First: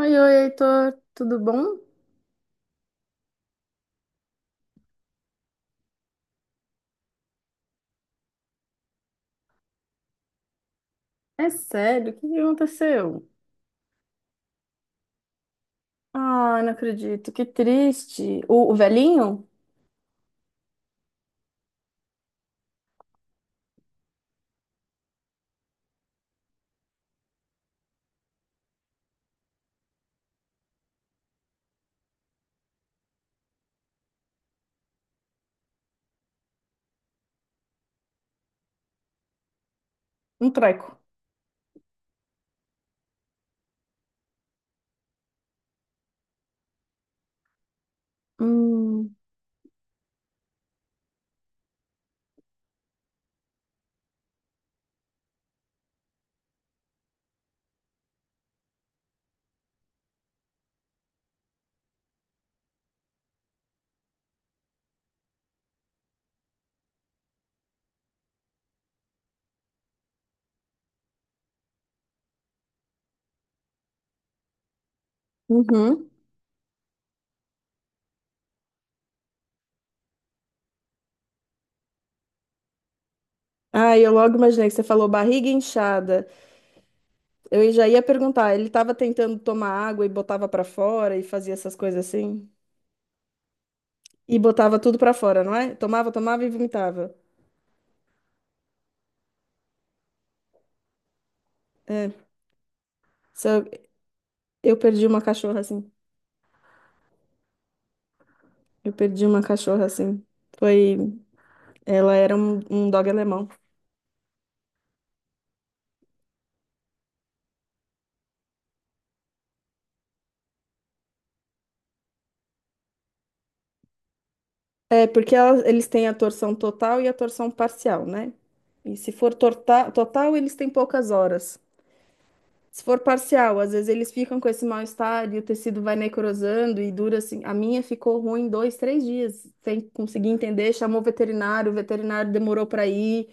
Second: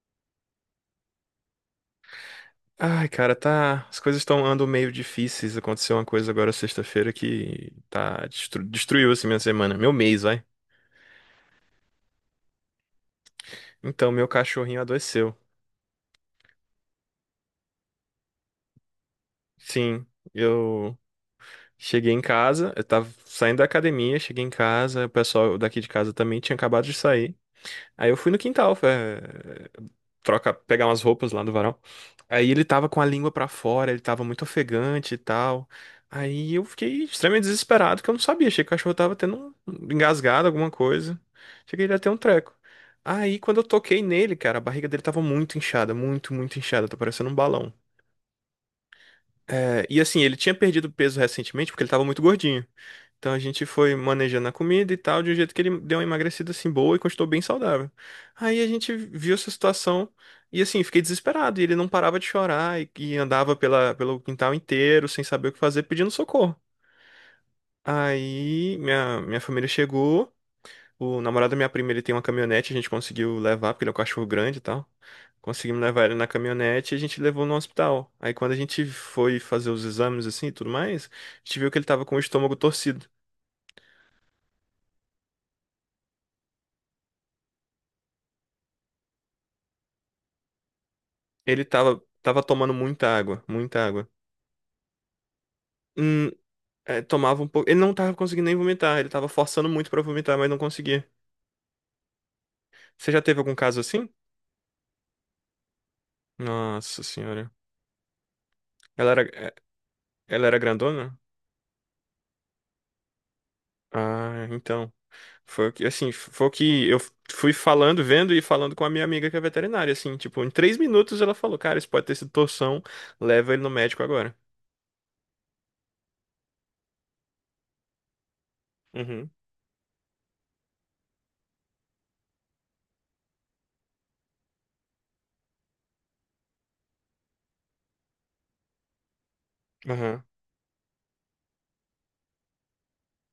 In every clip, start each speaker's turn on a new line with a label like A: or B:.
A: Oi, oi, Heitor, tudo bom?
B: Ai, cara, tá. As coisas estão andando meio difíceis. Aconteceu uma coisa agora sexta-feira que tá destruiu assim minha semana, meu mês, vai.
A: É sério, o que que aconteceu?
B: Então, meu cachorrinho adoeceu.
A: Ah, não acredito, que triste. O velhinho?
B: Sim, eu cheguei em casa, eu tava saindo da academia, cheguei em casa, o pessoal daqui de casa também tinha acabado de sair. Aí eu fui no quintal, troca, pegar umas roupas lá do varal. Aí ele tava com a língua pra fora, ele tava muito ofegante e tal. Aí eu fiquei extremamente desesperado, porque eu não sabia, achei que o cachorro tava tendo um engasgado,
A: Um
B: alguma
A: treco.
B: coisa. Achei que ele ia ter um treco. Aí quando eu toquei nele, cara, a barriga dele tava muito inchada, muito, muito inchada, tá parecendo um balão.
A: Hum,
B: É, e assim, ele tinha perdido peso recentemente porque ele tava muito gordinho. Então a gente foi manejando a comida e tal, de um jeito que ele deu uma emagrecida assim boa e continuou bem saudável. Aí a gente viu essa situação e assim, fiquei desesperado. E ele não parava de chorar e andava pelo quintal inteiro sem saber o que fazer, pedindo socorro. Aí minha família chegou, o namorado da minha prima ele tem uma caminhonete, a gente conseguiu levar, porque ele é um cachorro grande e tal. Conseguimos levar
A: uhum.
B: ele na caminhonete e a gente levou no hospital. Aí quando a gente foi fazer os exames assim e tudo mais, a gente viu que ele tava com o estômago torcido.
A: Ah, eu logo imaginei que você falou barriga inchada. Eu já ia perguntar, ele tava tentando tomar água e botava pra fora e fazia
B: Ele
A: essas
B: tava,
A: coisas
B: tava
A: assim?
B: tomando muita água, muita água.
A: E botava tudo pra fora, não é? Tomava,
B: Hum,
A: tomava e
B: é,
A: vomitava.
B: tomava um pouco. Ele não tava conseguindo nem vomitar, ele tava forçando muito pra vomitar, mas não conseguia.
A: É,
B: Você já teve algum
A: só
B: caso assim?
A: eu perdi uma cachorra assim.
B: Nossa senhora.
A: Eu
B: Ela era,
A: perdi uma
B: é,
A: cachorra assim.
B: ela era
A: Foi,
B: grandona?
A: ela era um, um dog alemão.
B: Ah, então. Foi o que eu fui falando, vendo e falando com a minha amiga que é veterinária, assim, tipo, em 3 minutos ela falou, cara, isso pode ter sido torção, leva ele no médico agora.
A: É, porque eles têm a torção total e a torção parcial, né? E se
B: Uhum.
A: for total, eles têm poucas horas. Se for parcial, às vezes eles ficam com esse mal-estar e o tecido vai necrosando e dura assim. A minha ficou ruim dois, três dias, sem
B: Aham.
A: conseguir entender. Chamou o veterinário demorou para ir.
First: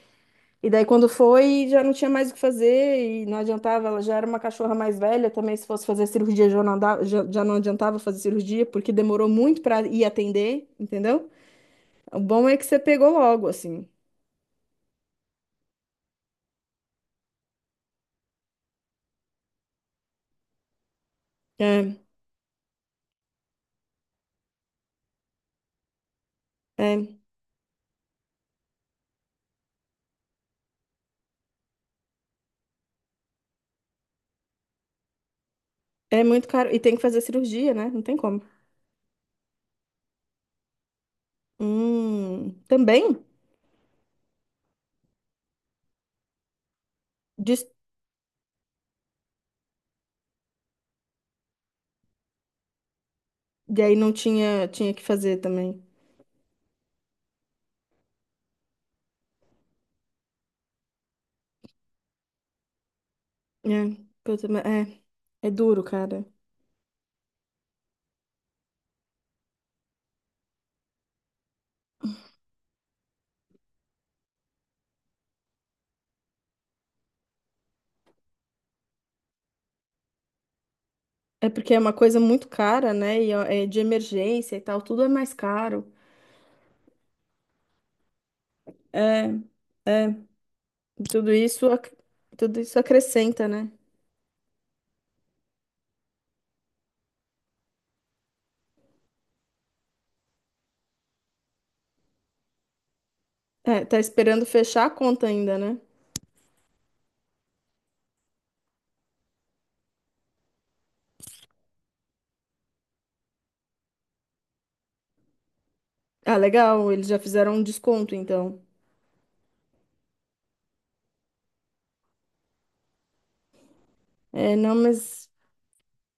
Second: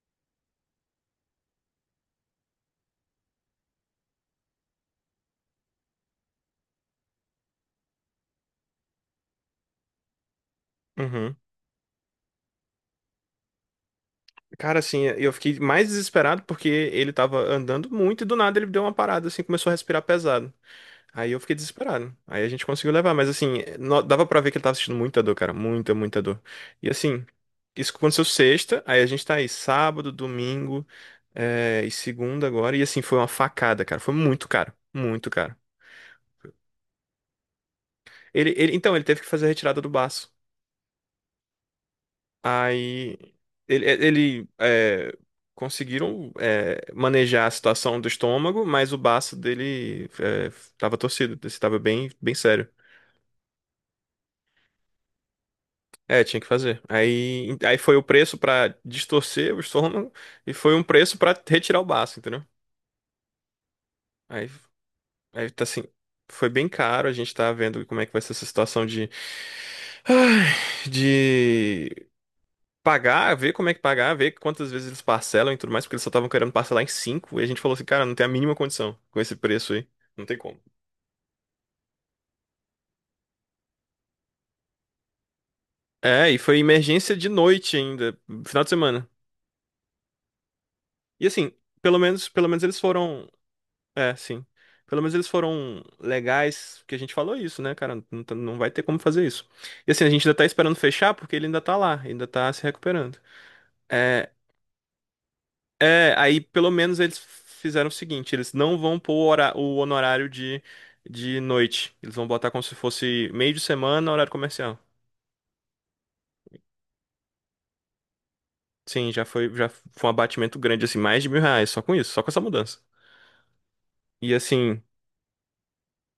A: E daí, quando foi, já não tinha mais o que fazer e não adiantava. Ela já era uma cachorra mais velha também. Se fosse fazer cirurgia, já não adiantava fazer cirurgia, porque demorou muito para ir atender, entendeu?
B: Uhum.
A: O bom é que você pegou logo, assim.
B: Cara, assim, eu fiquei mais desesperado porque ele tava andando muito e do nada ele deu uma parada, assim, começou a respirar pesado. Aí eu fiquei
A: É,
B: desesperado. Aí a gente conseguiu levar, mas assim, dava pra ver que ele tava sentindo muita dor, cara, muita, muita dor. E
A: é,
B: assim, isso aconteceu sexta, aí a gente tá aí sábado, domingo, e segunda agora, e assim, foi uma facada, cara, foi muito caro, muito caro.
A: é muito caro. E tem que fazer cirurgia, né? Não tem como.
B: Então, ele teve que fazer a retirada do baço. Aí
A: Também?
B: ele, é, ele, é, conseguiram é, manejar a
A: Diz-
B: situação do estômago, mas o baço dele tava torcido, estava bem, bem sério.
A: E aí não tinha, tinha que fazer também.
B: É, tinha que fazer. Aí, foi o preço pra distorcer o estômago e foi um preço pra retirar o baço, entendeu?
A: É, puta,
B: Aí,
A: mas é,
B: aí,
A: é
B: tá
A: duro,
B: assim,
A: cara.
B: foi bem caro. A gente tá vendo como é que vai ser essa situação de pagar, ver como é que pagar, ver quantas vezes eles parcelam e tudo mais, porque eles só estavam querendo parcelar em cinco. E a gente falou assim, cara, não tem a mínima condição com esse preço aí. Não tem como.
A: É porque é uma coisa muito cara, né? E ó, é de emergência e tal, tudo é mais caro.
B: É, e foi emergência de noite ainda, final de semana.
A: É, é,
B: E
A: tudo
B: assim,
A: isso, ac-
B: pelo menos, pelo
A: tudo
B: menos
A: isso
B: eles foram.
A: acrescenta, né?
B: É, sim. Pelo menos eles foram legais, que a gente falou isso, né, cara? Não, não vai ter como fazer isso. E assim, a gente ainda tá esperando fechar porque ele ainda tá lá, ainda tá se recuperando.
A: É, tá
B: É,
A: esperando fechar a conta ainda, né?
B: É, aí pelo menos eles fizeram o seguinte, eles não vão pôr o honorário de noite. Eles vão botar como se fosse meio de semana, horário comercial.
A: Ah, legal, eles já fizeram um desconto, então.
B: Sim, já foi um abatimento grande, assim, mais de 1.000 reais, só com isso, só com essa mudança. E
A: É, não,
B: assim,
A: mas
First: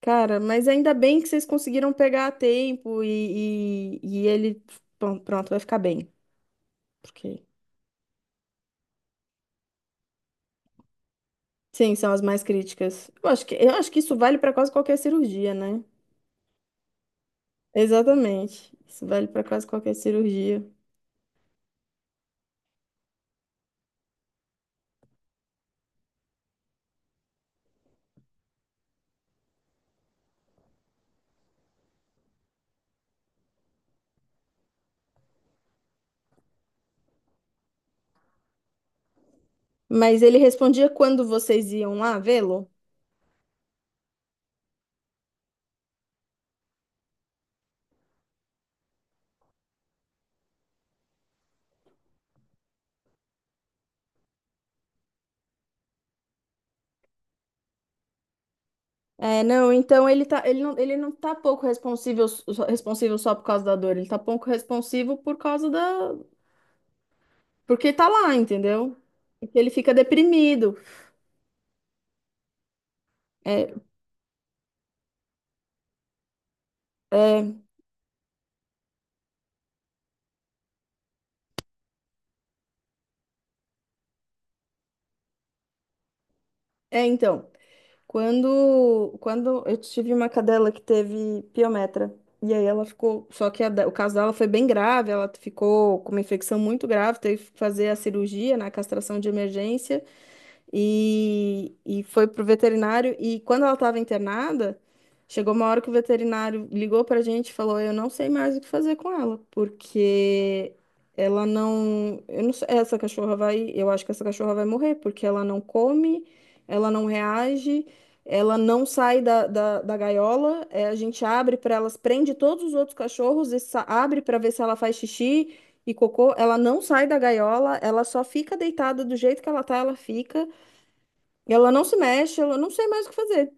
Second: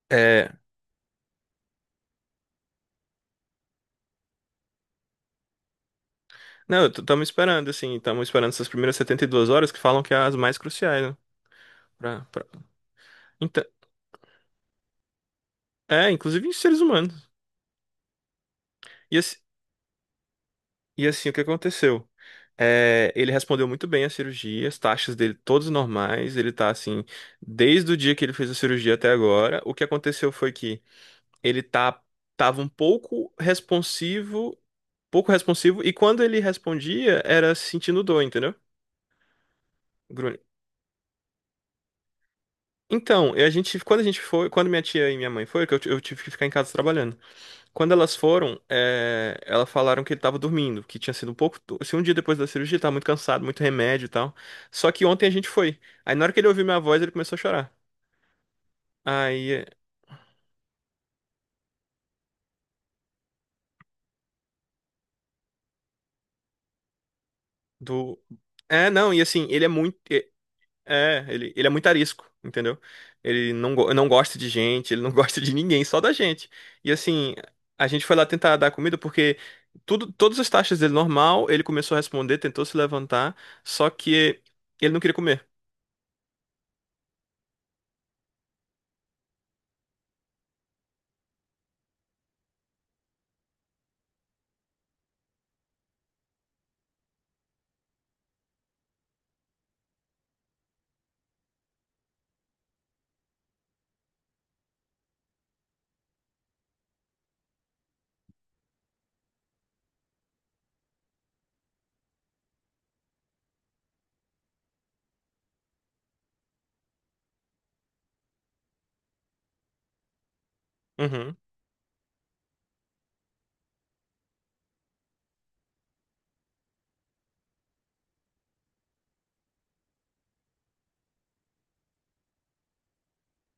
A: cara,
B: é.
A: mas ainda bem que vocês conseguiram pegar a tempo e ele. Pronto, vai ficar bem.
B: Não,
A: Porque.
B: assim, estamos esperando essas primeiras 72 horas que falam que é as mais cruciais, né?
A: Sim, são
B: Pra,
A: as mais
B: pra...
A: críticas.
B: Então,
A: Eu acho que isso vale para quase qualquer cirurgia, né?
B: inclusive em seres humanos.
A: Exatamente. Isso
B: E
A: vale
B: assim,
A: para quase qualquer cirurgia.
B: E assim, o que aconteceu? É, ele respondeu muito bem à cirurgia, as taxas dele todas normais, ele tá assim, desde o dia que ele fez a cirurgia até agora. O que aconteceu foi que ele tava um pouco responsivo, e quando ele respondia, era sentindo dor, entendeu?
A: Mas ele
B: Grunhe.
A: respondia quando vocês iam lá vê-lo?
B: Então, e a gente, quando a gente foi, quando minha tia e minha mãe foram, que eu tive que ficar em casa trabalhando. Quando elas foram, elas falaram que ele tava dormindo, que tinha sido um pouco. Se um dia depois da cirurgia, tava muito cansado, muito remédio e tal. Só que ontem a gente foi. Aí na hora que ele ouviu minha voz, ele começou a chorar.
A: É,
B: Aí, é,
A: não, então ele tá, ele não tá pouco responsivo só por causa da dor, ele tá pouco responsivo por causa da, porque tá
B: do.
A: lá,
B: É,
A: entendeu?
B: não, e assim,
A: Porque
B: ele é
A: ele fica
B: muito. É,
A: deprimido.
B: é, ele, ele é muito arisco, entendeu? Ele
A: É,
B: não, go- não gosta de gente, ele não gosta de ninguém, só da gente. E assim,
A: é,
B: a gente foi lá tentar dar comida porque todas as taxas dele normal, ele começou a responder, tentou se levantar, só que ele não queria comer.
A: então. Quando eu tive uma cadela que teve piometra, e aí ela ficou. Só que o caso dela foi bem grave, ela ficou com uma infecção muito grave, teve que fazer a cirurgia, na castração de emergência e foi pro veterinário. E quando ela estava internada, chegou uma hora que o veterinário ligou pra gente e falou: eu não sei mais o que fazer com ela, porque ela não. Eu não sei, essa cachorra vai. Eu acho que essa cachorra vai morrer, porque ela não come, ela não reage. Ela não sai da gaiola, eh, a gente
B: Uhum.
A: abre para elas, prende todos os outros cachorros e abre para ver se ela faz xixi e cocô. Ela não sai da gaiola, ela só fica deitada do jeito que ela tá, ela fica. Ela não se mexe, ela não sei mais o que fazer.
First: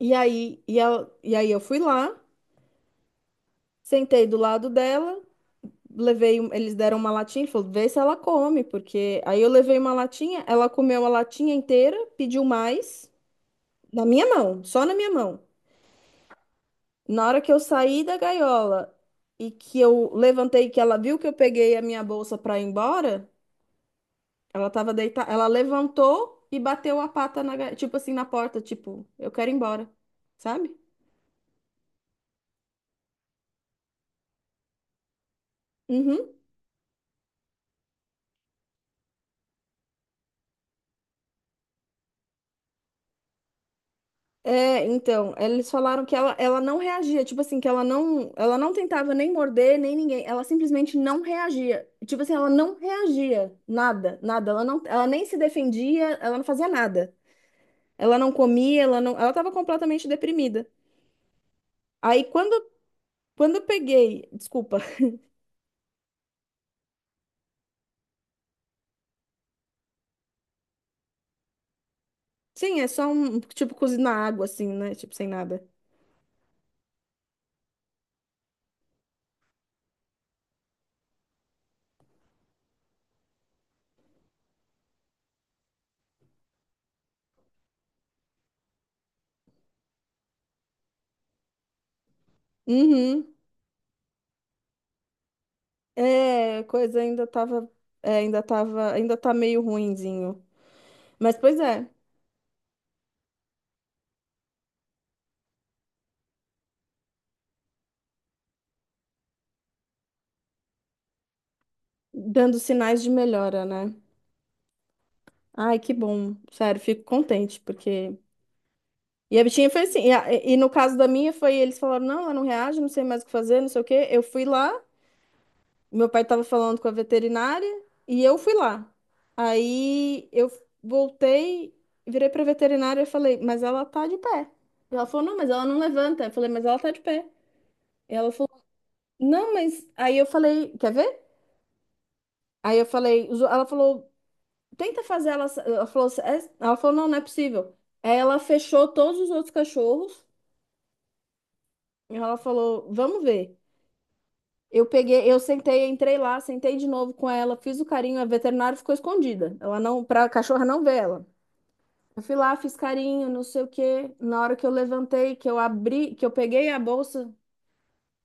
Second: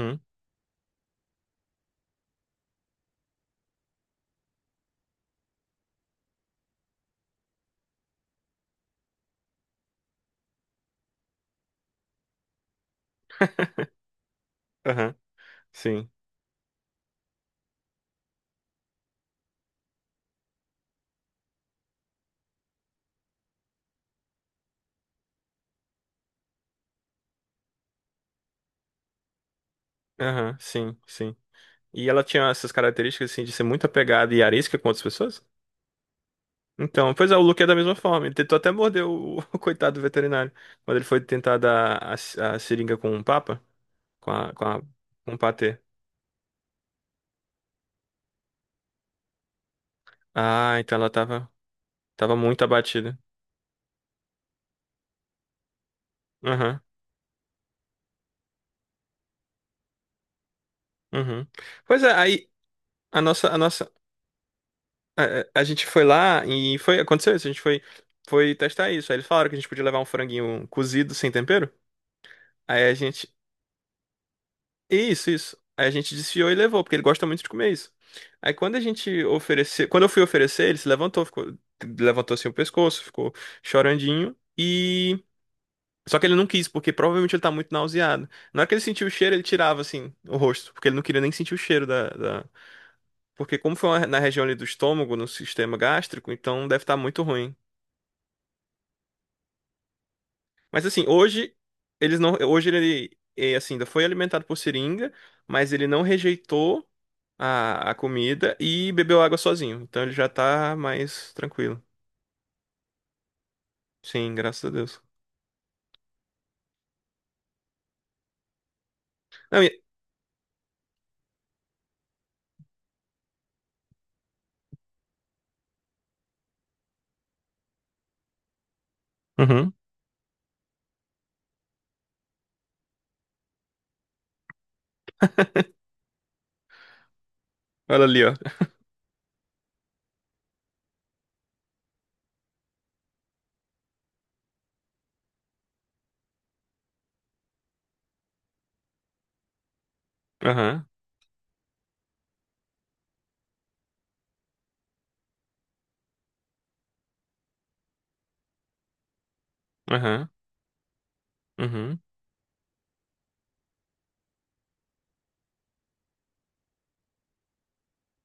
A: E aí, e, e aí eu fui lá, sentei do lado dela, levei, eles deram uma latinha e falou, vê se ela come, porque aí eu levei uma latinha, ela comeu a latinha inteira, pediu mais, na minha mão, só na minha
B: Aham,
A: mão.
B: sim.
A: Na hora que eu saí da gaiola e que eu levantei, que ela viu que eu peguei a minha bolsa para ir embora, ela tava deitada, ela levantou e bateu a pata na, tipo assim, na porta, tipo, eu quero ir embora,
B: Aham,
A: sabe?
B: sim, sim. E ela tinha essas características, assim, de ser muito apegada e arisca com outras pessoas?
A: Uhum.
B: Então, pois é, o Luke é da mesma forma. Ele tentou até morder o, o coitado do veterinário. Quando ele foi tentar dar a seringa com o papa, com a, com a,
A: É,
B: com
A: então,
B: o
A: eles
B: patê.
A: falaram que ela não reagia, tipo assim, que ela não tentava nem morder, nem ninguém, ela
B: Ah, então
A: simplesmente
B: ela
A: não
B: tava,
A: reagia. Tipo assim,
B: tava
A: ela
B: muito
A: não
B: abatida.
A: reagia, nada, nada, ela não, ela nem se defendia, ela não fazia
B: Aham.
A: nada. Ela não comia, ela não, ela tava completamente deprimida.
B: Uhum. Pois é,
A: Aí
B: aí
A: quando,
B: a nossa,
A: quando
B: a
A: eu
B: nossa,
A: peguei, desculpa.
B: a, a gente foi lá e foi, aconteceu isso, a gente foi testar isso. Aí eles falaram que a gente podia levar um franguinho cozido sem tempero.
A: Sim, é
B: Aí a
A: só
B: gente
A: um, tipo, cozinhar água assim, né? Tipo, sem
B: Isso, isso.
A: nada.
B: Aí a gente desfiou e levou, porque ele gosta muito de comer isso. Aí quando a gente ofereceu, quando eu fui oferecer, ele se levantou, ficou, levantou assim o pescoço, ficou chorandinho e só que ele não quis, porque provavelmente ele tá muito nauseado. Na hora que ele sentiu o cheiro, ele tirava assim o rosto, porque ele não queria nem sentir o cheiro da.
A: Uhum.
B: Porque como foi na região ali do estômago, no sistema gástrico,
A: É,
B: então deve estar
A: coisa
B: muito
A: ainda
B: ruim.
A: tava, é, ainda tava, ainda tá meio ruinzinho.
B: Mas assim,
A: Mas
B: hoje
A: pois é.
B: ele ainda foi alimentado por seringa, mas ele não rejeitou a comida e bebeu água sozinho. Então ele já tá mais tranquilo.
A: Dando sinais de melhora, né?
B: Sim, graças a Deus.
A: Ai, que bom. Sério, fico contente, porque. E a
B: Não,
A: bichinha
B: e-
A: foi assim. E, e no caso da minha, foi eles falaram: não, ela não reage, não sei mais o que fazer, não sei o quê. Eu fui lá, meu pai tava falando com a veterinária, e eu fui lá.
B: Uhum.
A: Aí eu voltei, virei pra veterinária e falei: mas ela tá de pé. E ela falou: não, mas ela não levanta. Eu falei: mas ela tá de pé.
B: Olha
A: E
B: ali,
A: ela
B: ó.
A: falou: não, mas. Aí eu falei: quer ver? Aí eu falei: ela falou. Tenta fazer ela. Ela falou, assim, ela falou, não, não é possível. Aí ela fechou todos os outros cachorros.
B: Aham.
A: E ela falou, vamos ver. Eu peguei, eu sentei, entrei lá, sentei de novo com ela, fiz o carinho, a veterinária ficou escondida. Ela não,
B: Aham.
A: pra cachorra não ver ela.
B: Uhum.
A: Eu fui lá, fiz carinho, não sei o quê. Na hora que eu levantei, que eu abri, que eu peguei a bolsa,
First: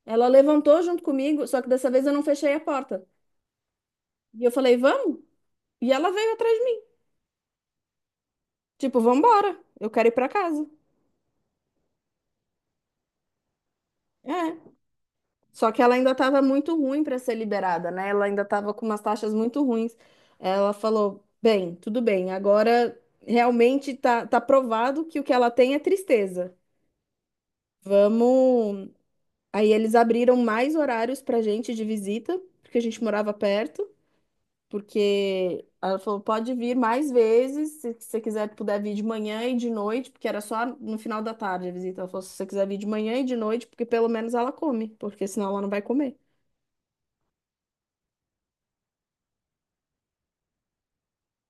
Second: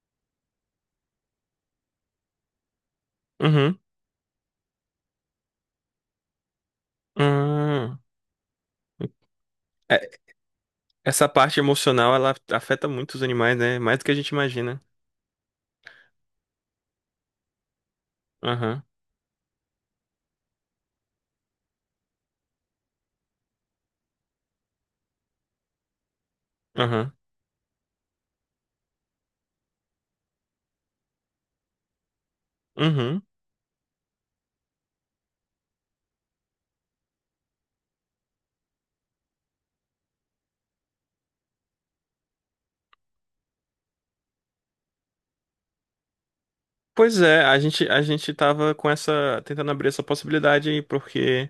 A: ela levantou junto comigo, só que dessa vez eu não fechei a porta.
B: Uhum.
A: E eu falei, vamos? E ela veio atrás de mim,
B: Uhum.
A: tipo, vamos embora, eu quero
B: É,
A: ir pra casa.
B: essa parte emocional, ela afeta muito os animais, né? Mais do que a gente
A: É.
B: imagina.
A: Só que ela ainda estava muito ruim para ser liberada, né? Ela ainda estava
B: Aham.
A: com umas taxas muito ruins. Ela falou: bem, tudo bem, agora realmente tá, tá provado que o que ela tem é tristeza.
B: Aham.
A: Vamos. Aí eles abriram mais horários para gente de visita, porque a gente
B: Uhum.
A: morava perto. Porque ela falou: pode vir mais vezes, se você quiser, puder vir de manhã e de noite, porque era só no final da tarde a visita. Ela falou: se você quiser vir de manhã e de noite, porque pelo menos ela come, porque senão ela não vai comer.
B: Pois é, a gente tava com essa, tentando abrir essa possibilidade aí, porque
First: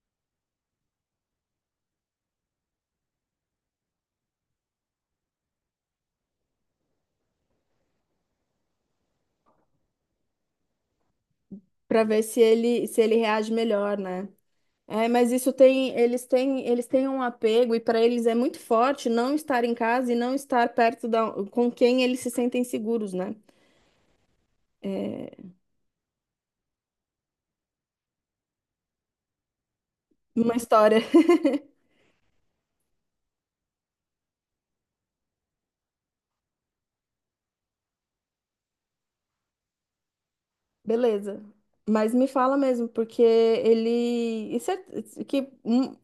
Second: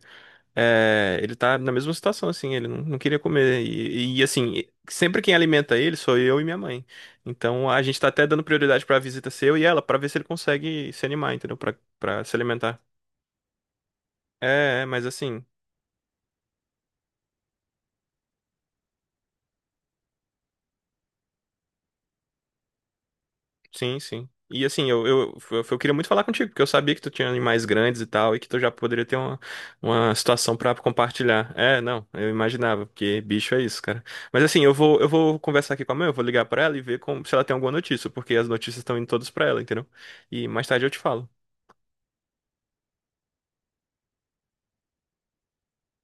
B: Ele tá na mesma situação, assim, ele não, não queria comer. E, assim, sempre quem alimenta ele sou eu e minha mãe. Então a gente tá até dando prioridade pra visita ser eu e ela, pra ver se ele consegue se animar, entendeu? Pra,
A: Para
B: pra
A: ver
B: se
A: se
B: alimentar.
A: ele se ele reage melhor, né?
B: É, mas
A: É, mas
B: assim.
A: isso tem, eles têm um apego e para eles é muito forte não estar em casa e não estar perto da, com quem eles se sentem seguros, né?
B: Sim, sim. E assim, eu queria muito falar contigo, porque eu sabia que tu tinha animais grandes e tal, e que tu já poderia ter uma situação
A: Uma
B: pra
A: história.
B: compartilhar. É, não, eu imaginava, porque bicho é isso, cara. Mas assim, eu vou conversar aqui com a mãe, eu vou ligar pra ela e ver se ela tem alguma notícia, porque as notícias estão indo todas pra ela, entendeu? E mais tarde eu te falo.
A: Beleza. Mas me fala mesmo, porque ele. E que, hum,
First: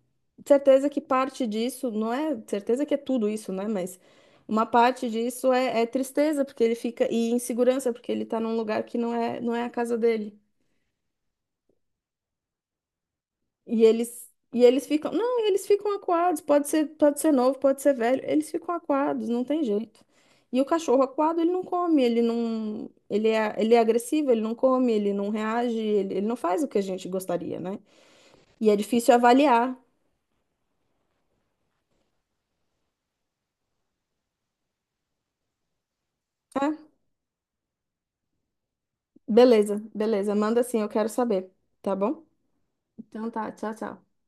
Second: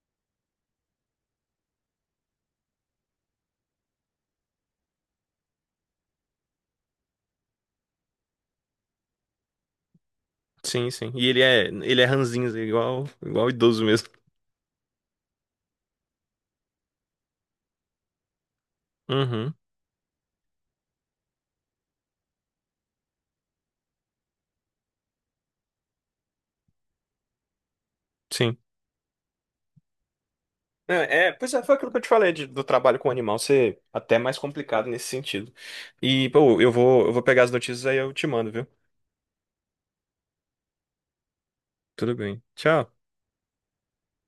A: certeza que parte disso, não é certeza que é tudo isso, né? Mas uma parte disso é, é tristeza, porque ele fica. E insegurança, porque ele tá num lugar que não é, não é a casa dele.
B: Sim, sim. E ele é ranzinza, igual, igual idoso mesmo.
A: E eles ficam, não, eles ficam acuados, pode ser novo, pode ser velho, eles ficam acuados, não
B: Uhum,
A: tem jeito. E o cachorro acuado, ele não come, ele não, ele é agressivo, ele não come, ele não reage, ele não faz o que a gente gostaria, né?
B: sim.
A: E é difícil avaliar.
B: Não, pois é, foi aquilo que eu te falei do trabalho com animal ser até mais complicado nesse sentido. E, pô, eu
A: Ah,
B: vou, eu vou pegar as notícias aí eu te mando, viu?
A: beleza, beleza, manda assim, eu quero saber, tá
B: Tudo
A: bom?
B: bem. Tchau.
A: Então tá, tchau, tchau.